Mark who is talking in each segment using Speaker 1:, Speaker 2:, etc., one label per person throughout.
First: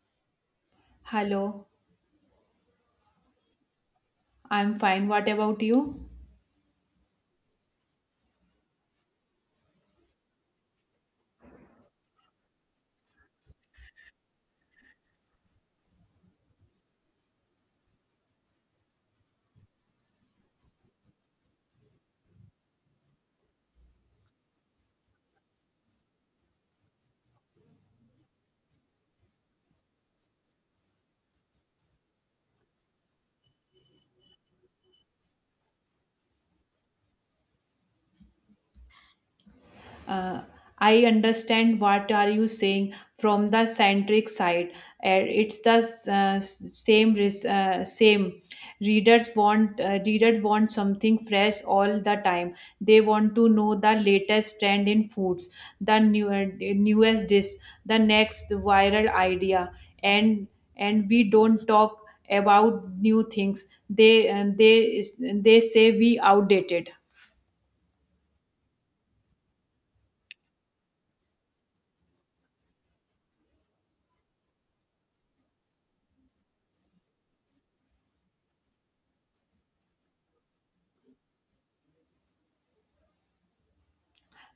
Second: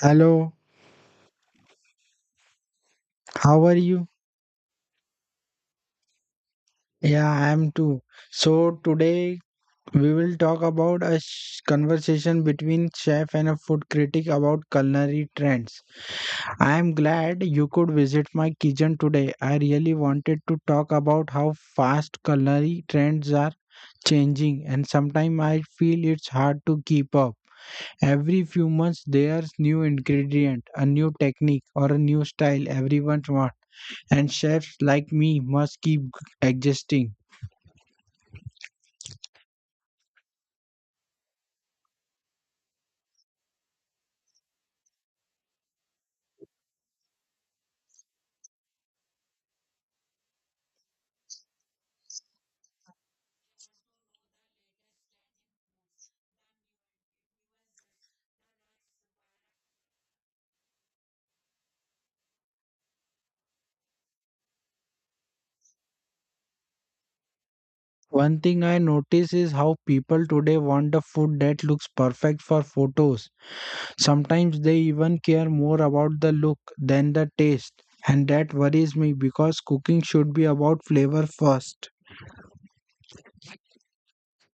Speaker 1: Hello,
Speaker 2: Hello,
Speaker 1: how are you?
Speaker 2: I'm fine. What about you?
Speaker 1: Yeah, I am too. So today we will talk about a conversation between chef and a food critic about culinary trends. I am glad you could visit my kitchen today. I really wanted to talk about how fast culinary trends are changing and sometimes I feel it's hard to keep up. Every few months there's new ingredient, a new technique or a new style everyone wants. And chefs like me must keep adjusting.
Speaker 2: Uh, I understand what are you saying from the centric side. It's the same. Readers want something fresh all the time. They want to know the latest trend in foods, the new, newest dish, the next viral idea, and we don't talk about new things. They say we outdated.
Speaker 1: One thing I notice is how people today want the food that looks perfect for photos. Sometimes they even care more about the look than the taste. And that worries me because cooking should be about flavor first.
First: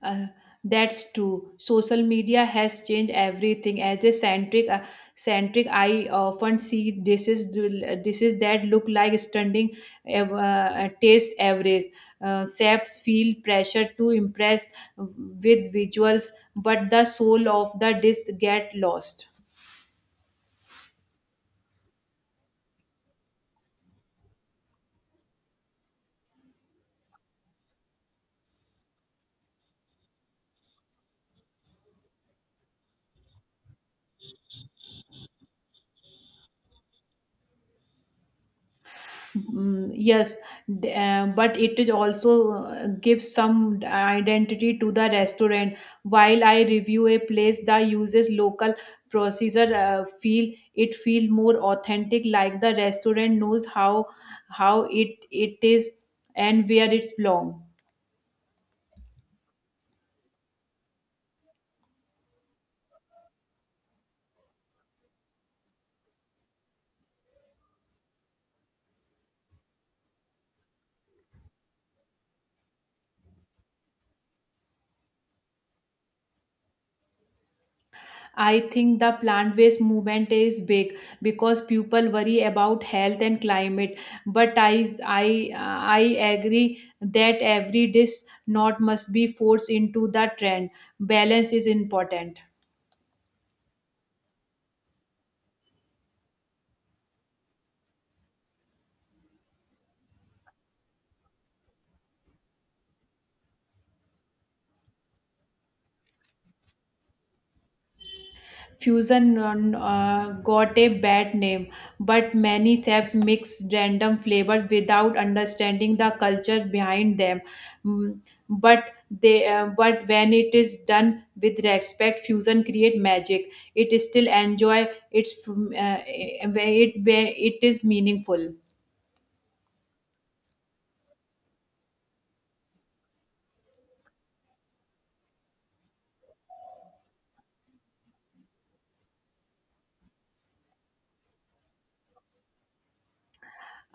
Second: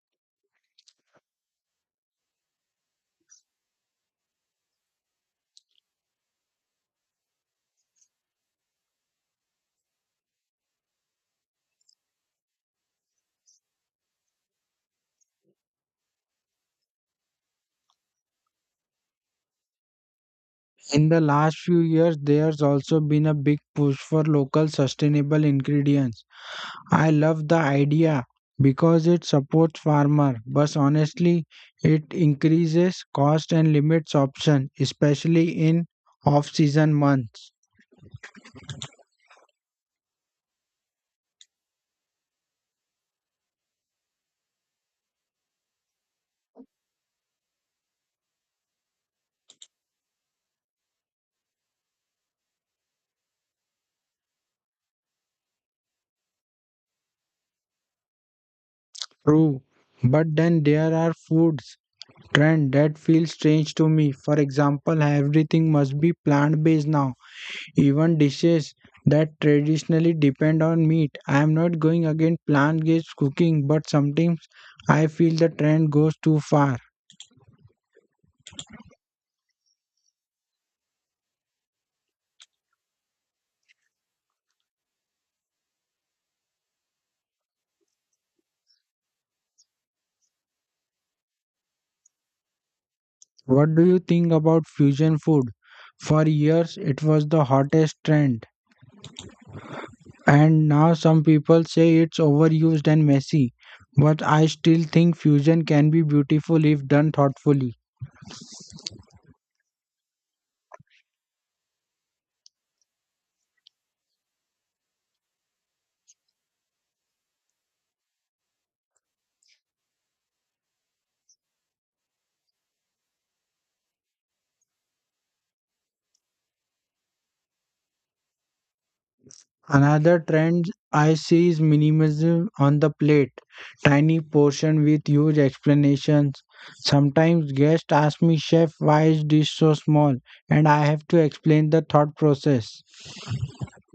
Speaker 2: Uh, that's true. Social media has changed everything. As a centric, I often see dishes, that look like stunning, taste average. Chefs feel pressure to impress with visuals, but the soul of the dish get lost.
Speaker 1: In the last few years, there's also been a big push for local sustainable ingredients. I love the idea because it supports farmer, but honestly, it increases cost and limits option, especially in off-season months.
Speaker 2: Mm, yes, but it is also gives some identity to the restaurant. While I review a place that uses local procedure, feel more authentic, like the restaurant knows how it is and where it's belong.
Speaker 1: True, but then there are foods trend that feel strange to me. For example, everything must be plant-based now, even dishes that traditionally depend on meat. I am not going against plant-based cooking, but sometimes I feel the trend goes too far.
Speaker 2: I think the plant based movement is big because people worry about health and climate. But I agree that every dish not must be forced into the trend. Balance is important.
Speaker 1: What do you think about fusion food? For years, it was the hottest trend, and now some people say it's overused and messy. But I still think fusion can be beautiful if done thoughtfully.
Speaker 2: Fusion got a bad name, but many chefs mix random flavors without understanding the culture behind them. Mm, but but when it is done with respect, fusion create magic. It still enjoy its, it is meaningful.
Speaker 1: Another trend I see is minimalism on the plate, tiny portion with huge explanations. Sometimes guests ask me, Chef, why is this so small? And I have to explain the thought process.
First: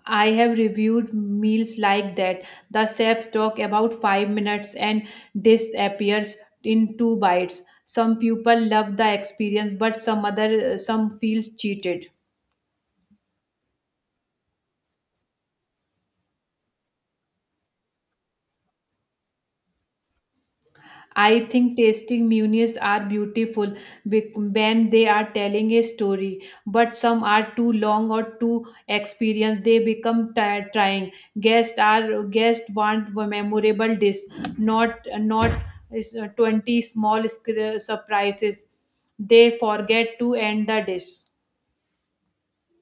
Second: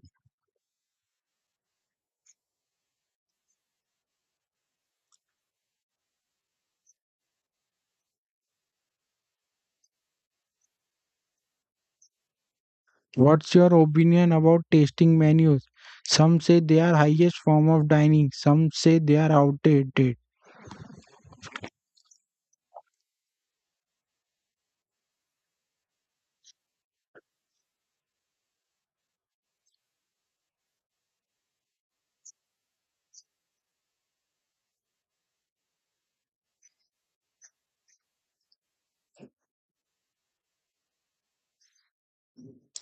Speaker 2: I have reviewed meals like that. The chefs talk about 5 minutes and disappears in 2 bites. Some people love the experience, but some other some feels cheated.
Speaker 1: What's your opinion about tasting menus? Some say they are highest form of dining, some say they are outdated.
Speaker 2: I think tasting munias are beautiful when they are telling a story, but some are too long or too experienced. They become trying. Guests want a memorable dish, not not is, 20 small surprises. They forget to end the dish.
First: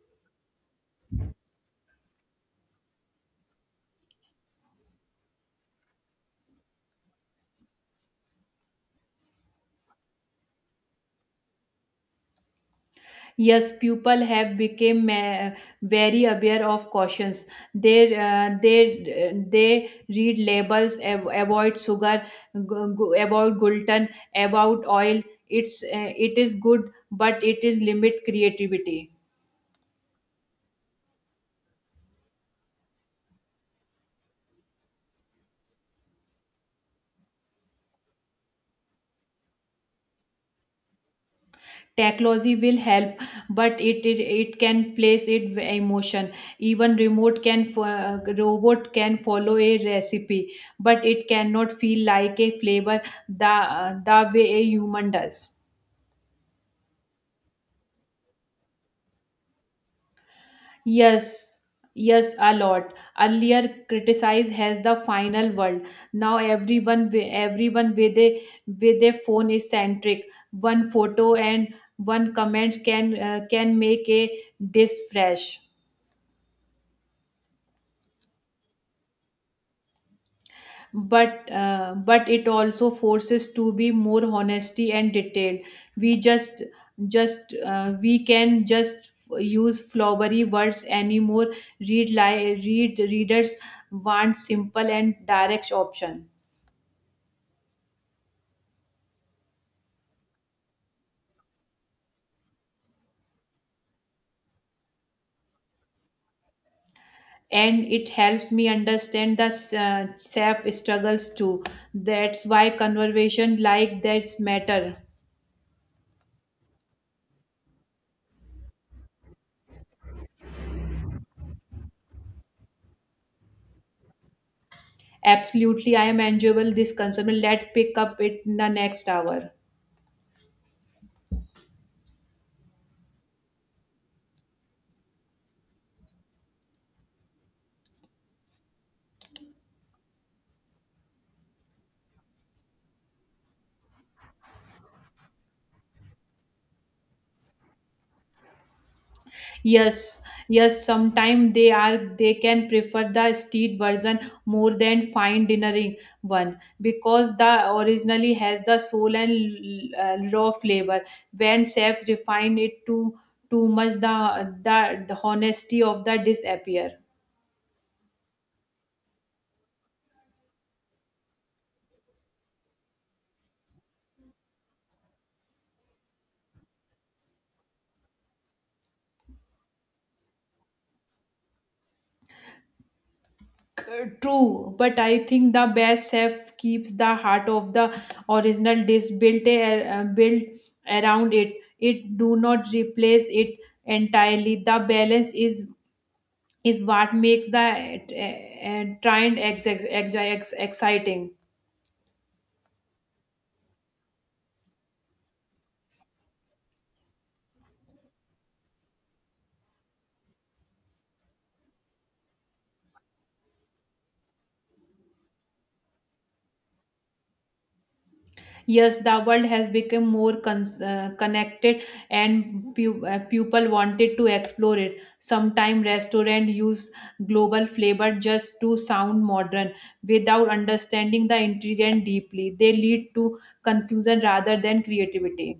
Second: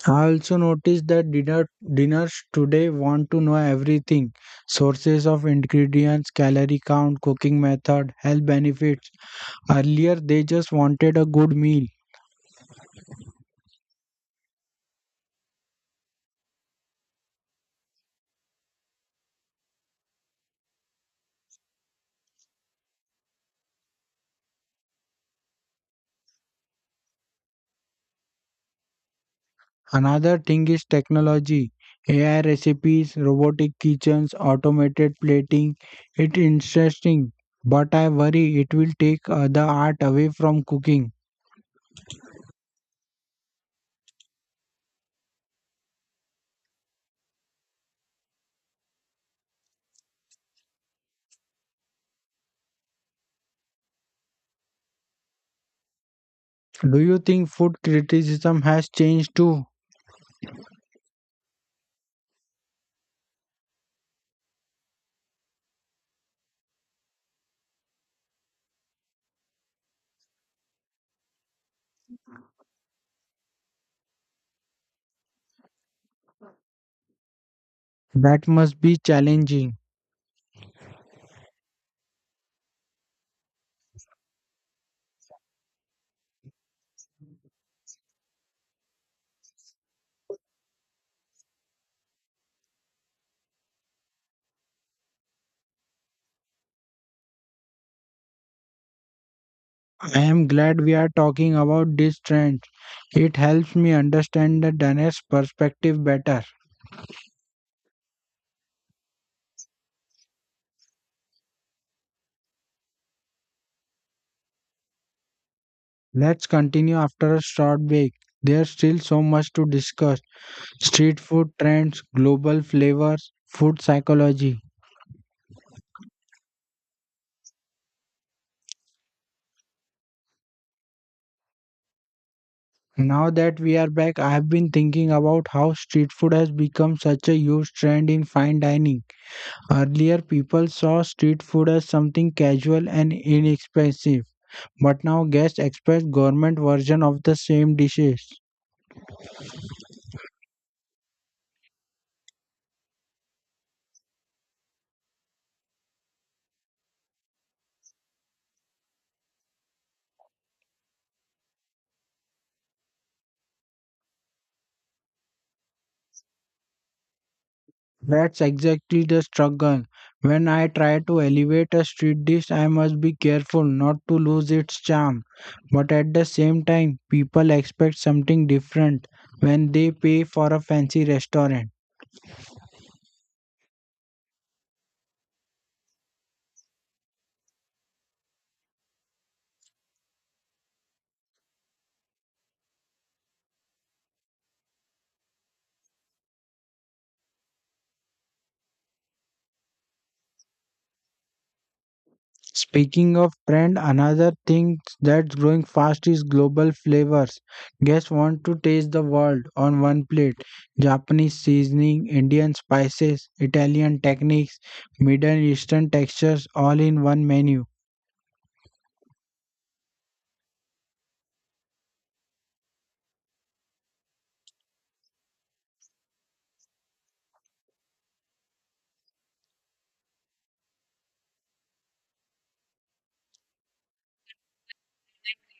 Speaker 1: I also noticed that dinners today want to know everything. Sources of ingredients, calorie count, cooking method, health benefits. Earlier they just wanted a good meal.
Speaker 2: Yes, people have become very aware of cautions. They read labels about sugar, about gluten, about oil. It is good, but it is limit creativity.
Speaker 1: Another thing is technology. AI recipes, robotic kitchens, automated plating. It's interesting, but I worry it will take the art away from cooking.
Speaker 2: Technology will help, but it can place it emotion. Even robot can follow a recipe, but it cannot feel like a flavor the the way a human does.
Speaker 1: Do you think food criticism has changed too?
Speaker 2: Yes, yes, a lot. Earlier, criticize has the final word. Now everyone, everyone with a phone is centric. One photo and one comment can make a dish fresh.
Speaker 1: That must be challenging.
Speaker 2: But it also forces to be more honesty and detail we just we can just use flowery words anymore read readers want simple and direct option.
Speaker 1: I am glad we are talking about this trend. It helps me understand the Danish perspective better.
Speaker 2: And it helps me understand the self struggles too. That's why conversation like this matter.
Speaker 1: Let's continue after a short break. There's still so much to discuss. Street food trends, global flavors, food psychology.
Speaker 2: Absolutely, I am enjoyable this concern. Let's pick up it in the next hour.
Speaker 1: Now that we are back, I have been thinking about how street food has become such a huge trend in fine dining. Earlier, people saw street food as something casual and inexpensive, but now guests expect government version of the same dishes.
Speaker 2: Yes, yes, sometimes they can prefer the street version more than fine dinnering one because the originally has the soul and raw flavor. When chefs refine it too much, the honesty of the disappear.
Speaker 1: That's exactly the struggle. When I try to elevate a street dish, I must be careful not to lose its charm. But at the same time, people expect something different when they pay for a fancy restaurant.
Speaker 2: True, but I think the best chef keeps the heart of the original dish built built around it. It do not replace it entirely. The balance is what makes the uh, trend exciting.
Speaker 1: Speaking of trend, another thing that's growing fast is global flavors. Guests want to taste the world on one plate. Japanese seasoning, Indian spices, Italian techniques, Middle Eastern textures all in one menu.
Speaker 2: Yes, the world has become connected, and people wanted to explore it. Sometimes restaurants use global flavor just to sound modern, without understanding the ingredient deeply. They lead to confusion rather than creativity.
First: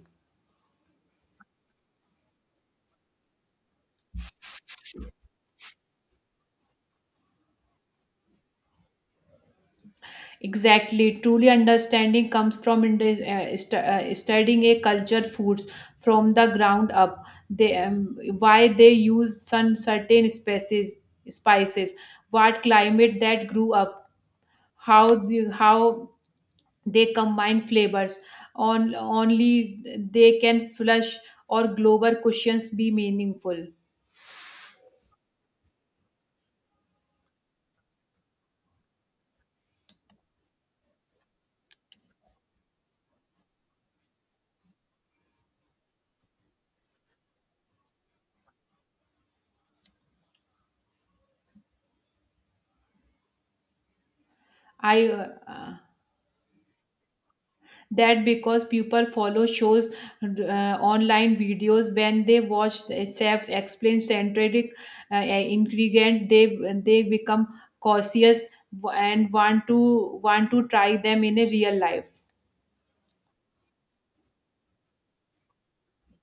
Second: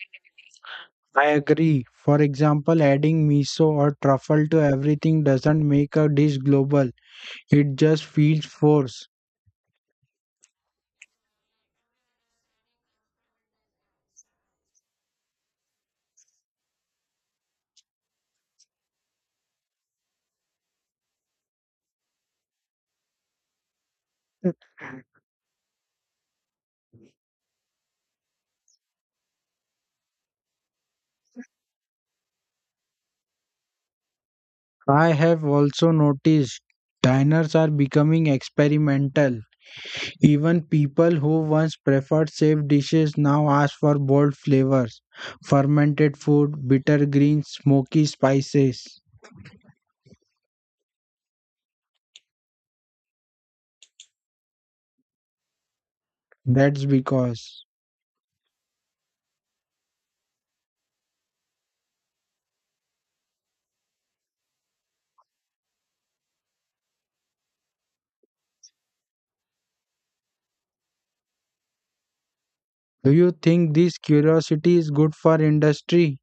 Speaker 1: I agree. For example, adding miso or truffle to everything doesn't make a dish global. It just feels forced.
Speaker 2: Exactly. Truly understanding comes from studying a culture foods from the ground up. They why they use some certain species spices, what climate that grew up, how they combine flavors. On only they can flush or global questions be meaningful.
Speaker 1: I have also noticed diners are becoming experimental. Even people who once preferred safe dishes now ask for bold flavors, fermented food, bitter greens, smoky spices.
Speaker 2: I
Speaker 1: That's because.
Speaker 2: that because people follow shows online videos. When they watch chefs explain centric ingredient, they become cautious and want to try them in a real life.
Speaker 1: Do you think this curiosity is good for industry?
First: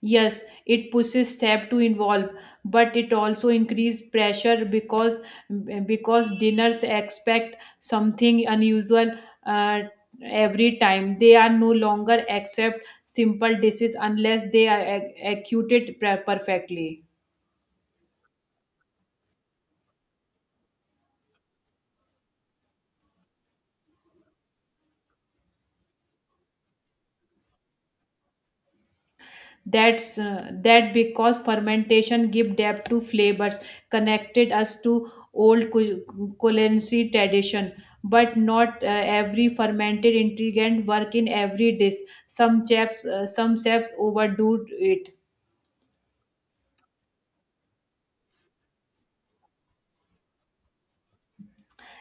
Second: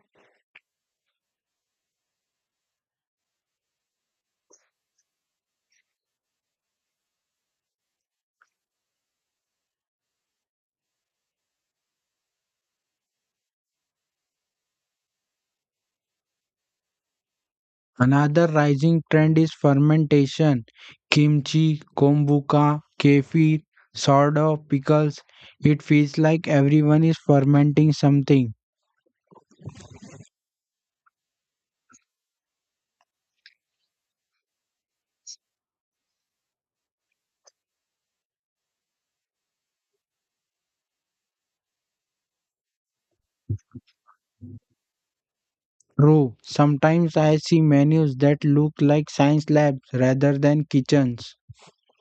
Speaker 2: Yes, it pushes SAP to involve, but it also increases pressure because dinners expect something unusual, uh, every time. They are no longer accept simple dishes unless they are executed perfectly.
Speaker 1: Another rising trend is fermentation. Kimchi, kombucha, kefir, sourdough, pickles. It feels like everyone is fermenting something.
Speaker 2: That because fermentation give depth to flavors, connected us to old culinary tradition. But not every fermented ingredient work in every dish. Some chefs overdo it.
Speaker 1: True, sometimes I see menus that look like science labs rather than kitchens.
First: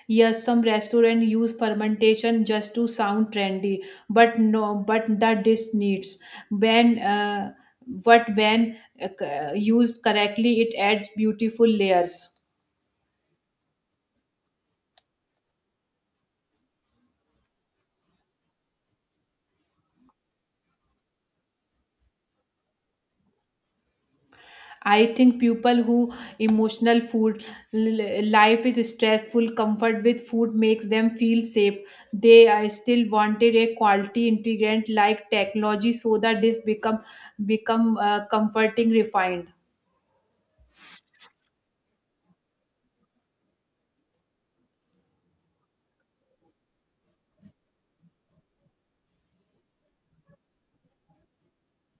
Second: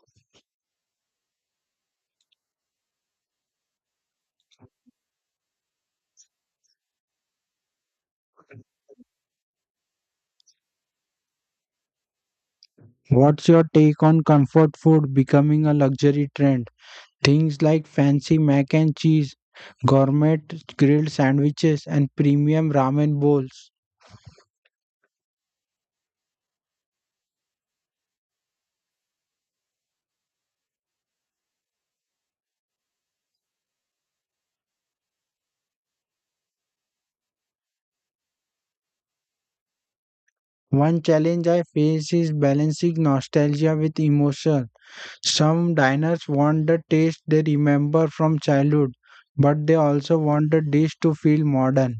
Speaker 2: Yes, some restaurant use fermentation just to sound trendy, but no, but the dish needs when what when used correctly, it adds beautiful layers.
Speaker 1: What's your take on comfort food becoming a luxury trend? Things like fancy mac and cheese, gourmet grilled sandwiches, and premium ramen bowls.
Speaker 2: I think people who emotional food life is stressful. Comfort with food makes them feel safe. They are still wanted a quality integrant like technology, so that this become become comforting refined.
Speaker 1: One challenge I face is balancing nostalgia with emotion. Some diners want the taste they remember from childhood, but they also want the dish to feel modern.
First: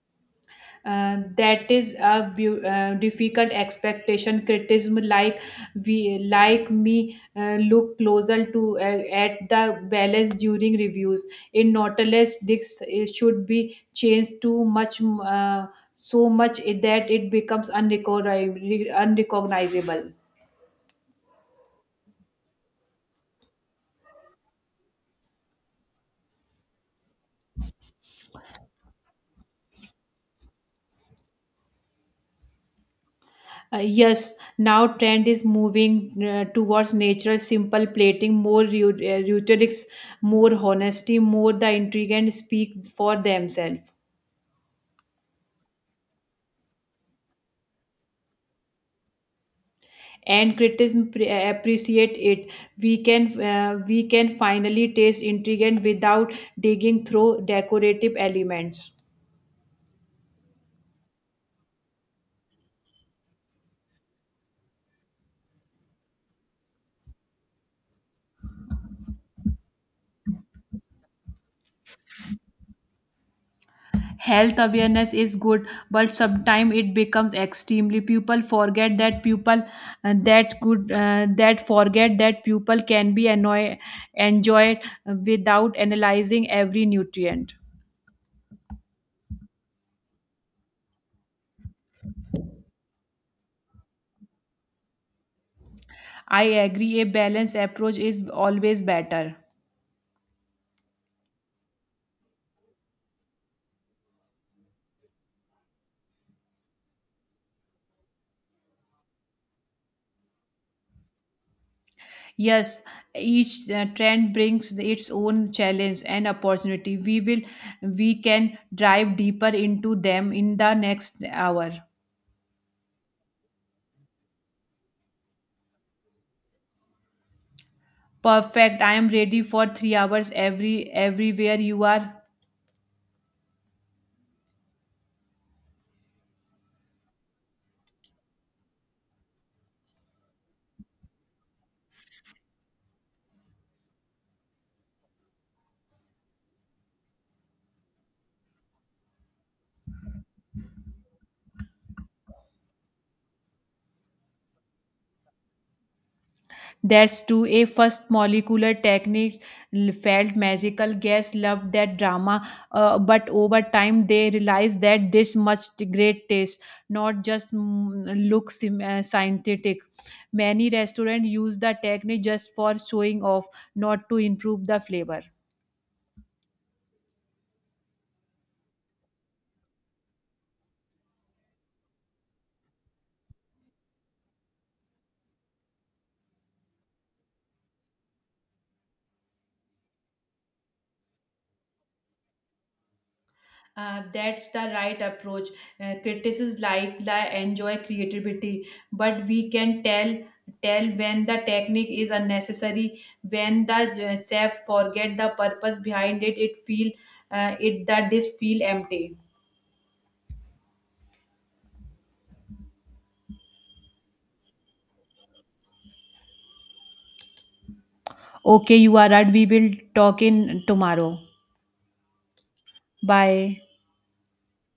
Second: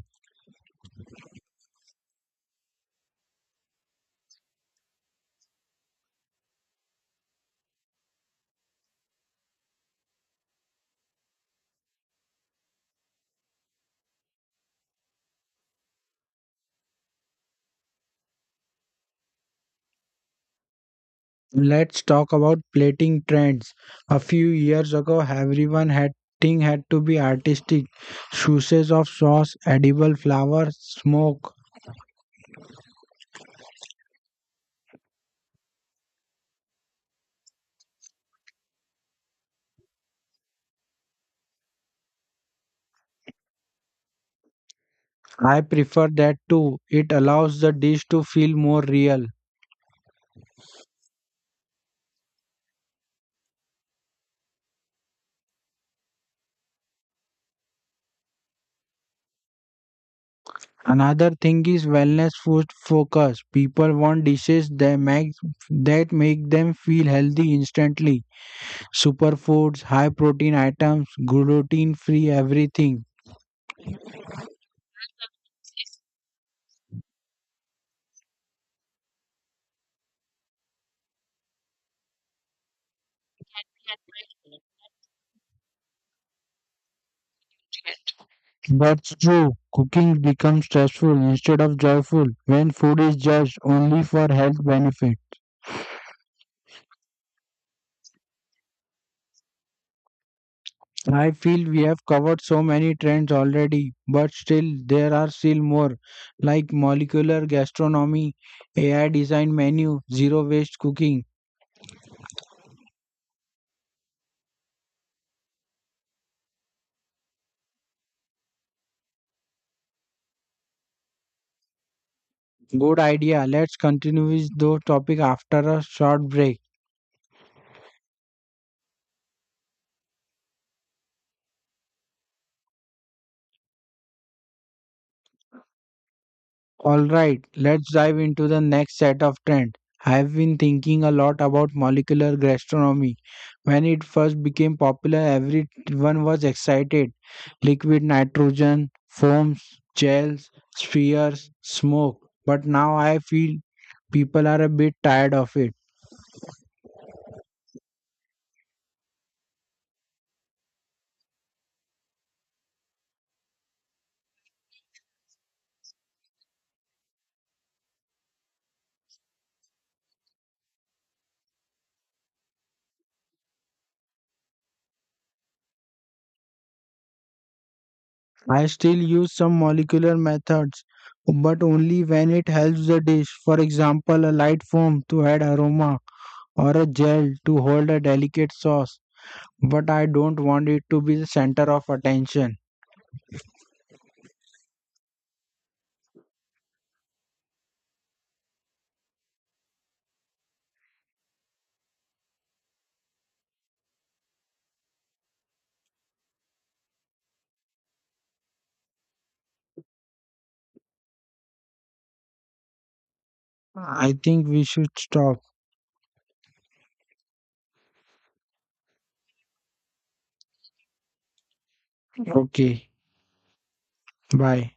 Speaker 2: That is a difficult expectation. Criticism like we like me look closer to at the balance during reviews in nautilus discs. It should be changed too much uh, so much that it becomes unrecognizable.
Speaker 1: Let's talk about plating trends. A few years ago, everyone had thing had to be artistic. Sources of sauce, edible flower, smoke.
Speaker 2: Yes, now trend is moving towards natural, simple plating, more rhetorics, more honesty, more the intriguant speak for themselves.
Speaker 1: I prefer that too. It allows the dish to feel more real.
Speaker 2: And criticism appreciate it. We can we can finally taste intriguant without digging through decorative elements.
Speaker 1: Another thing is wellness food focus. People want dishes that make them feel healthy instantly. Superfoods, high protein items, gluten free everything.
Speaker 2: Health awareness is good, but sometimes it becomes extremely people forget that people that forget that people can be annoy, enjoyed without analyzing every nutrient.
Speaker 1: That's true. Cooking becomes stressful instead of joyful when food is judged only for health benefit.
Speaker 2: I agree, a balanced approach is always better.
Speaker 1: I feel we have covered so many trends already, but still there are still more like molecular gastronomy, AI design menu, zero waste cooking.
Speaker 2: Yes, each trend brings its own challenge and opportunity. We can dive deeper into them in the next hour.
Speaker 1: Good idea. Let's continue with those topic after a short break.
Speaker 2: Perfect. I am ready for 3 hours, everywhere you are.
Speaker 1: All right, let's dive into the next set of trends. I've been thinking a lot about molecular gastronomy. When it first became popular, everyone was excited. Liquid nitrogen, foams, gels, spheres, smoke. But now I feel people are a bit tired of it.
Speaker 2: That's true. A first molecular technique felt magical. Guests loved that drama, but over time they realized that this much great taste, not just mm, look scientific. Many restaurants use the technique just for showing off, not to improve the flavor.
Speaker 1: I still use some molecular methods, but only when it helps the dish. For example, a light foam to add aroma or a gel to hold a delicate sauce. But I don't want it to be the center of attention.
Speaker 2: That's the right approach. Critics like la enjoy creativity, but we can tell when the technique is unnecessary, when the chefs forget the purpose behind it. It feel it the dish feel empty.
Speaker 1: I think we should stop.
Speaker 2: Okay, you are right. We will talk in tomorrow.
Speaker 1: Okay,
Speaker 2: Bye.
Speaker 1: bye.